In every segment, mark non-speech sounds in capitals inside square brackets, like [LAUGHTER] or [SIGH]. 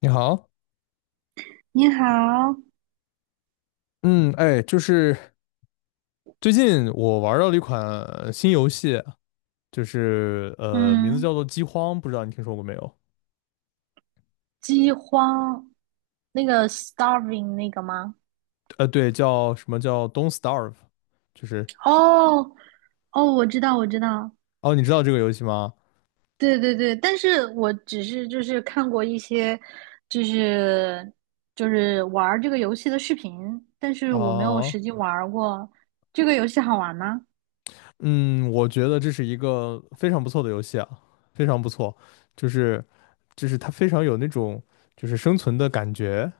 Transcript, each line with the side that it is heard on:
left: 你好，
right: 你好。
left: 嗯，哎，就是最近我玩到了一款新游戏，就是名字
right: 嗯，
left: 叫做《饥荒》，不知道你听说过没有？
right: 饥荒，那个 starving 那个吗？
left: 对，叫什么叫 Don't Starve，就是
right: 哦。哦，我知道，我知道。
left: 哦，你知道这个游戏吗？
right: 对对对，但是我只是看过一些，就是玩儿这个游戏的视频，但是我没有
left: 啊，
right: 实际玩儿过。这个游戏好玩吗？
left: 嗯，我觉得这是一个非常不错的游戏啊，非常不错，就是就是它非常有那种就是生存的感觉，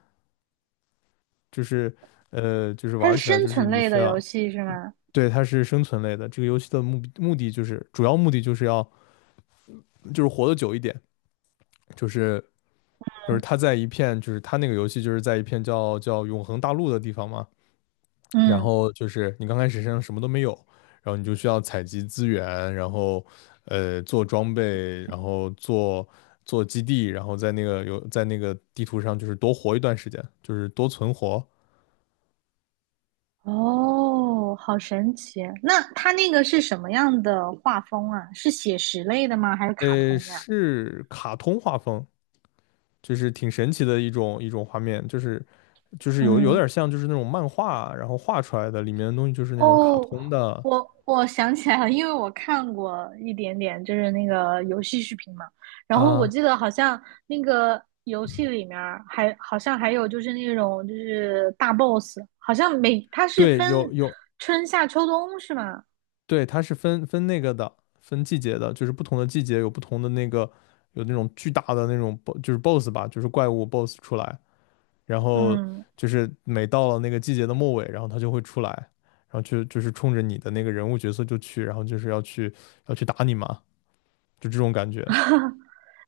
left: 就是就是
right: 它
left: 玩
right: 是
left: 起来
right: 生
left: 就是
right: 存
left: 你
right: 类
left: 需
right: 的
left: 要。
right: 游戏是吗？
left: 对，它是生存类的。这个游戏的目的就是，主要目的就是要就是活得久一点，就是他在一片就是他那个游戏就是在一片叫永恒大陆的地方嘛，然
right: 嗯。
left: 后就是你刚开始身上什么都没有，然后你就需要采集资源，然后做装备，然后做基地，然后在那个有在那个地图上就是多活一段时间，就是多存活。
right: 哦，好神奇。那它那个是什么样的画风啊？是写实类的吗？还是卡通呀、
left: 是卡通画风，就是挺神奇的一种一种画面，就是有
right: 嗯。
left: 点像就是那种漫画，然后画出来的里面的东西就是那种卡
right: 哦，
left: 通的，
right: 我想起来了，因为我看过一点点，就是那个游戏视频嘛。然后我
left: 啊，
right: 记得好像那个游戏里面儿还好像还有就是那种就是大 boss,好像每它是
left: 对，有
right: 分
left: 有，
right: 春夏秋冬是吗？
left: 对，它是分那个的，分季节的，就是不同的季节有不同的那个，有那种巨大的那种 BOSS 吧，就是怪物 BOSS 出来，然后
right: 嗯，
left: 就是每到了那个季节的末尾，然后它就会出来，然后就是冲着你的那个人物角色就去，然后就是要去打你嘛，就这种感觉。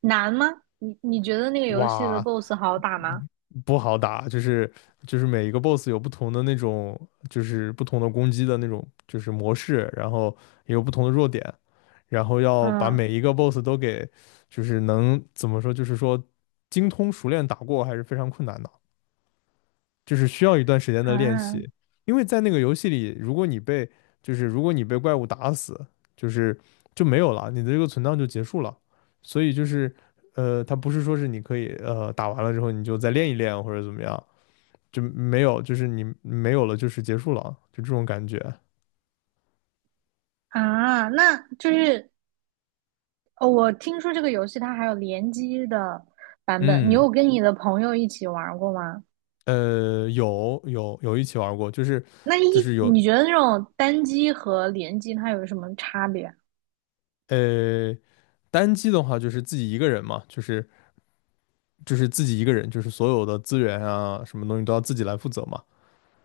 right: 难吗？你觉得那个游戏的
left: 哇，
right: boss 好打吗？
left: 不好打，就是每一个 boss 有不同的那种，就是不同的攻击的那种，就是模式，然后也有不同的弱点，然后要把
right: 嗯。
left: 每一个 boss 都给，就是能怎么说，就是说精通熟练打过还是非常困难的，就是需要一段时间的练
right: 啊。
left: 习，因为在那个游戏里，如果你被怪物打死，就是就没有了，你的这个存档就结束了，所以就是。它不是说是你可以打完了之后你就再练一练或者怎么样，就没有，就是你没有了，就是结束了，就这种感觉。
right: 啊，那就是哦，我听说这个游戏它还有联机的版本，你
left: 嗯，
right: 有跟你的朋友一起玩儿过吗？
left: 有一起玩过，就是
right: 那一
left: 有
right: 你觉得那种单机和联机它有什么差别
left: 呃单机的话，就是自己一个人嘛，就是自己一个人，就是所有的资源啊，什么东西都要自己来负责嘛。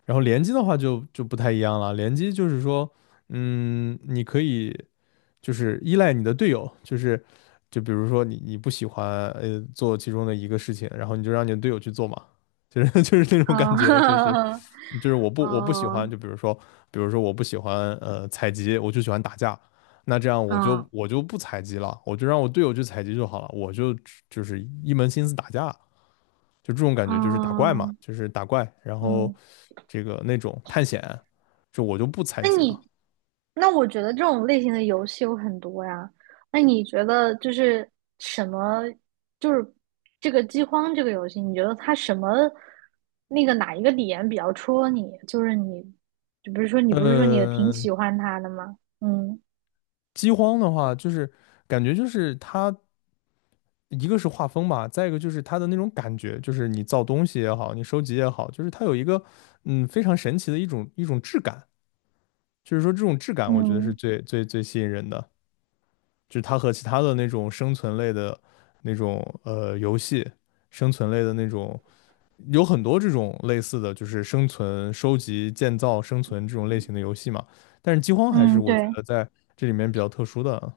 left: 然后联机的话就不太一样了，联机就是说，你可以就是依赖你的队友，就是就比如说你不喜欢做其中的一个事情，然后你就让你的队友去做嘛。就是 [LAUGHS] 就是那种感觉，就是
right: 啊？
left: 我不喜
right: 啊，
left: 欢，就比如
right: [LAUGHS]
left: 说，比如说我不喜欢采集，我就喜欢打架，那这样我
right: 啊，
left: 就
right: 嗯。
left: 我就不采集了，我就让我队友去采集就好了，我就就是一门心思打架，就这种感觉，就是打怪嘛，
right: 嗯。
left: 就是打怪，然后
right: 嗯，
left: 这个那种探险，就我就不采
right: 那
left: 集了。
right: 你，那我觉得这种类型的游戏有很多呀。那你觉得就是什么，就是这个饥荒这个游戏，你觉得它什么那个哪一个点比较戳你？就是你，就比如说你不是说你挺
left: 呃，
right: 喜欢它的吗？嗯。
left: 饥荒的话，就是感觉就是它一个是画风吧，再一个就是它的那种感觉，就是你造东西也好，你收集也好，就是它有一个非常神奇的一种一种质感。就是说这种质感，我觉得是
right: 嗯。
left: 最最最吸引人的，就是它和其他的那种生存类的那种游戏，生存类的那种有很多这种类似的，就是生存、收集、建造、生存这种类型的游戏嘛。但是饥荒还是
right: 嗯，
left: 我觉
right: 对，
left: 得在这里面比较特殊的，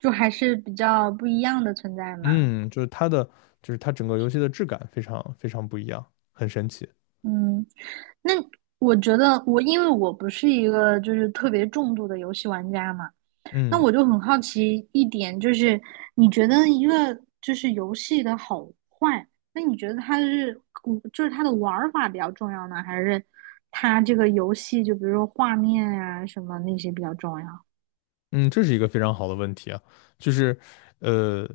right: 就还是比较不一样的存在嘛。
left: 嗯，就是它整个游戏的质感非常非常不一样，很神奇。
right: 嗯，那我觉得我因为我不是一个就是特别重度的游戏玩家嘛，那
left: 嗯
right: 我就很好奇一点，就是你觉得一个就是游戏的好坏，那你觉得它是嗯就是它的玩法比较重要呢，还是它这个游戏就比如说画面啊什么那些比较重要？
left: 嗯，这是一个非常好的问题啊，就是，呃，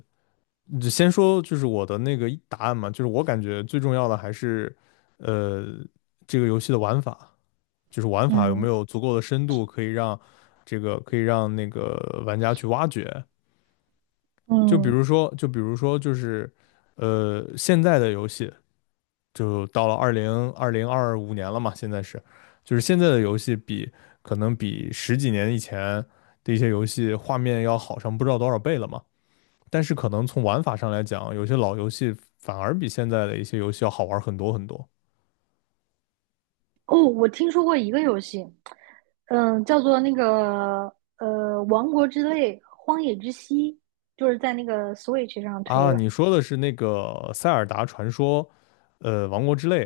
left: 就先说就是我的那个答案嘛，就是我感觉最重要的还是，呃，这个游戏的玩法，就是玩法有没
right: 嗯。
left: 有足够的深度，可以让那个玩家去挖掘。就比
right: 嗯。
left: 如说，就是，现在的游戏就到了二五年了嘛，现在是，就是现在的游戏可能比十几年以前的一些游戏画面要好上不知道多少倍了嘛。但是可能从玩法上来讲，有些老游戏反而比现在的一些游戏要好玩很多很多
right: 哦，我听说过一个游戏，嗯、叫做那个《王国之泪：荒野之息》，就是在那个 Switch 上推
left: 啊。
right: 的。
left: 你说的是那个《塞尔达传说》，《王国之泪》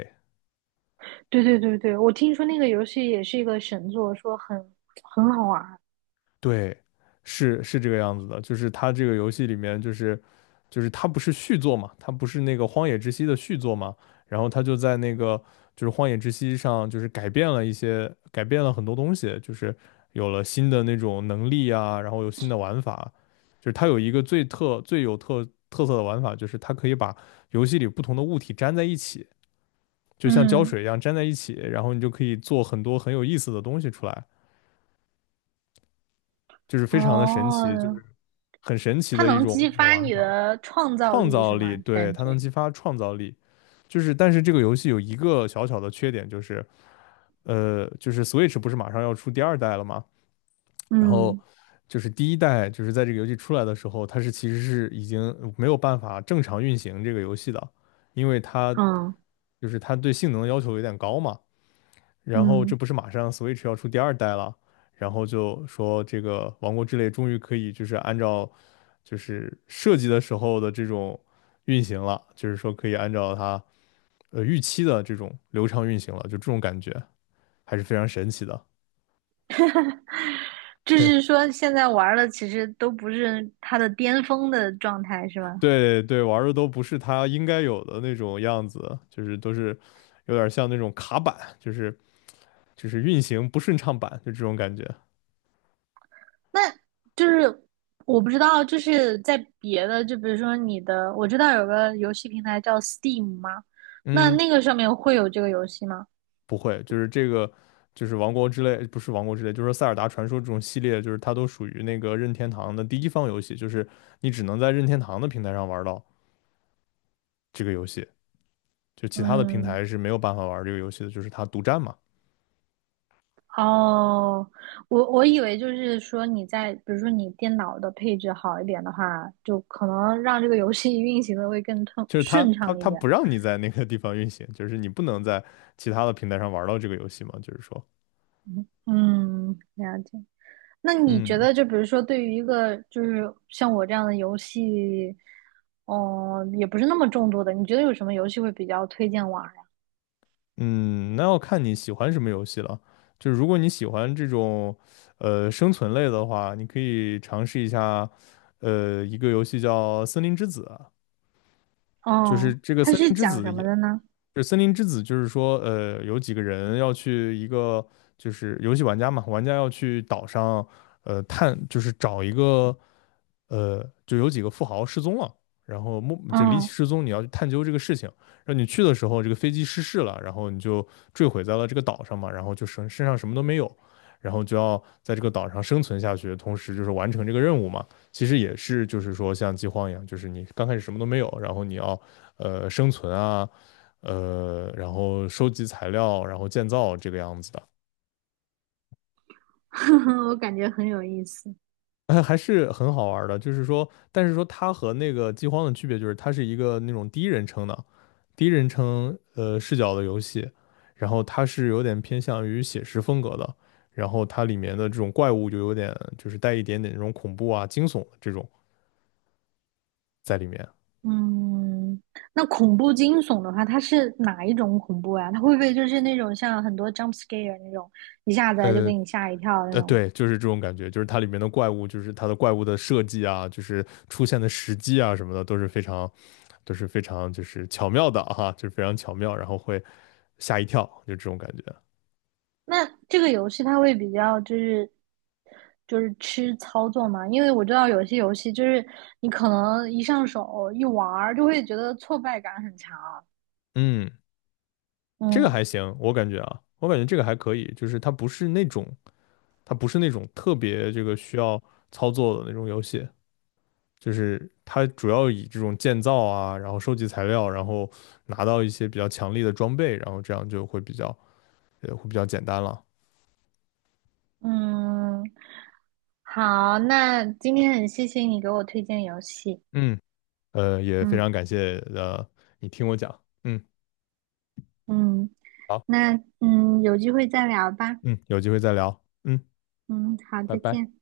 right: 对对对对，我听说那个游戏也是一个神作，说很很好玩。
left: 对，是这个样子的，就是它这个游戏里面，就是它不是续作嘛，它不是那个《荒野之息》的续作嘛，然后它就在那个就是《荒野之息》上，就是改变了一些，改变了很多东西，就是有了新的那种能力啊，然后有新的玩法，就是它有一个最有特色的玩法，就是它可以把游戏里不同的物体粘在一起，就像胶
right: 嗯。
left: 水一样粘在一起，然后你就可以做很多很有意思的东西出来。就是非常的神奇，就
right: 哦，
left: 是很神奇
right: 它
left: 的一
right: 能
left: 种一
right: 激
left: 种
right: 发
left: 玩
right: 你
left: 法，
right: 的创造
left: 创
right: 力是
left: 造力，
right: 吗？
left: 对，
right: 感
left: 它能
right: 觉，
left: 激发创造力。就是但是这个游戏有一个小小的缺点，就是就是 Switch 不是马上要出第二代了吗？然后
right: 嗯。
left: 就是第一代，就是在这个游戏出来的时候，它是其实是已经没有办法正常运行这个游戏的，因为它
right: 嗯。
left: 就是它对性能要求有点高嘛。然后这
right: 嗯，
left: 不是马上 Switch 要出第二代了，然后就说这个《王国之泪》终于可以就是按照就是设计的时候的这种运行了，就是说可以按照它预期的这种流畅运行了，就这种感觉还是非常神奇的。
right: 就是
left: [LAUGHS]
right: 说现在玩儿的其实都不是它的巅峰的状态是吧？
left: 对对，玩儿的都不是它应该有的那种样子，就是都是有点像那种卡板，就是运行不顺畅版，就这种感觉。
right: 那就是我不知道，就是在别的，就比如说你的，我知道有个游戏平台叫 Steam 吗？那
left: 嗯。
right: 那个上面会有这个游戏吗？
left: 不会，就是这个，就是王国之泪，不是王国之泪，就是说塞尔达传说这种系列，就是它都属于那个任天堂的第一方游戏，就是你只能在任天堂的平台上玩到这个游戏，就其他的平
right: 嗯，
left: 台是没有办法玩这个游戏的，就是它独占嘛，
right: 哦，我以为就是说你在，比如说你电脑的配置好一点的话，就可能让这个游戏运行的会更通
left: 就是
right: 顺畅一
left: 它
right: 点。
left: 不让你在那个地方运行，就是你不能在其他的平台上玩到这个游戏嘛，就是说，
right: 嗯，了解。那你觉
left: 嗯，
right: 得，就比如说，对于一个就是像我这样的游戏，哦、也不是那么重度的，你觉得有什么游戏会比较推荐玩儿呀？
left: 嗯，那要看你喜欢什么游戏了。就是如果你喜欢这种，生存类的话，你可以尝试一下，一个游戏叫《森林之子》啊就是
right: 哦，
left: 这个
right: 它
left: 《森林
right: 是
left: 之
right: 讲
left: 子》
right: 什
left: 也，
right: 么的呢？
left: 就是森林之子》，就是说，有几个人要去一个，就是游戏玩家嘛，玩家要去岛上，探，就是找一个就有几个富豪失踪了，然后莫这离奇
right: 嗯，
left: 失踪，你要去探究这个事情。然后你去的时候，这个飞机失事了，然后你就坠毁在了这个岛上嘛，然后就身上什么都没有，然后就要在这个岛上生存下去，同时就是完成这个任务嘛。其实也是就是说像饥荒一样，就是你刚开始什么都没有，然后你要生存啊，然后收集材料，然后建造这个样子的。
right: [LAUGHS] 我感觉很有意思。
left: [LAUGHS] 还是很好玩儿的，就是说，但是说它和那个饥荒的区别就是，它是一个那种第一人称视角的游戏，然后它是有点偏向于写实风格的，然后它里面的这种怪物就有点就是带一点点那种恐怖啊、惊悚的这种在里面，
right: 嗯，那恐怖惊悚的话，它是哪一种恐怖呀？它会不会就是那种像很多 jump scare 那种，一下子就
left: 呃
right: 给你吓一跳那种？
left: 对，就是这种感觉，就是它里面的怪物，就是它的怪物的设计啊，就是出现的时机啊什么的都是非常，都是非常就是巧妙的哈、就是非常巧妙，然后会吓一跳，就这种感觉。
right: 那这个游戏它会比较就是吃操作嘛，因为我知道有些游戏就是你可能一上手一玩儿就会觉得挫败感很强。
left: 嗯，这个
right: 嗯。
left: 还行，我感觉啊，我感觉这个还可以，就是它不是那种，它不是那种特别这个需要操作的那种游戏，就是它主要以这种建造啊，然后收集材料，然后拿到一些比较强力的装备，然后这样就会比较，会比较简单了。
right: 嗯，好，那今天很谢谢你给我推荐游戏。
left: 嗯，也非
right: 嗯。
left: 常感谢你听我讲，嗯，
right: 嗯，
left: 好，
right: 那嗯有机会再聊吧。
left: 嗯，有机会再聊，嗯，
right: 嗯，好，
left: 拜
right: 再
left: 拜。
right: 见。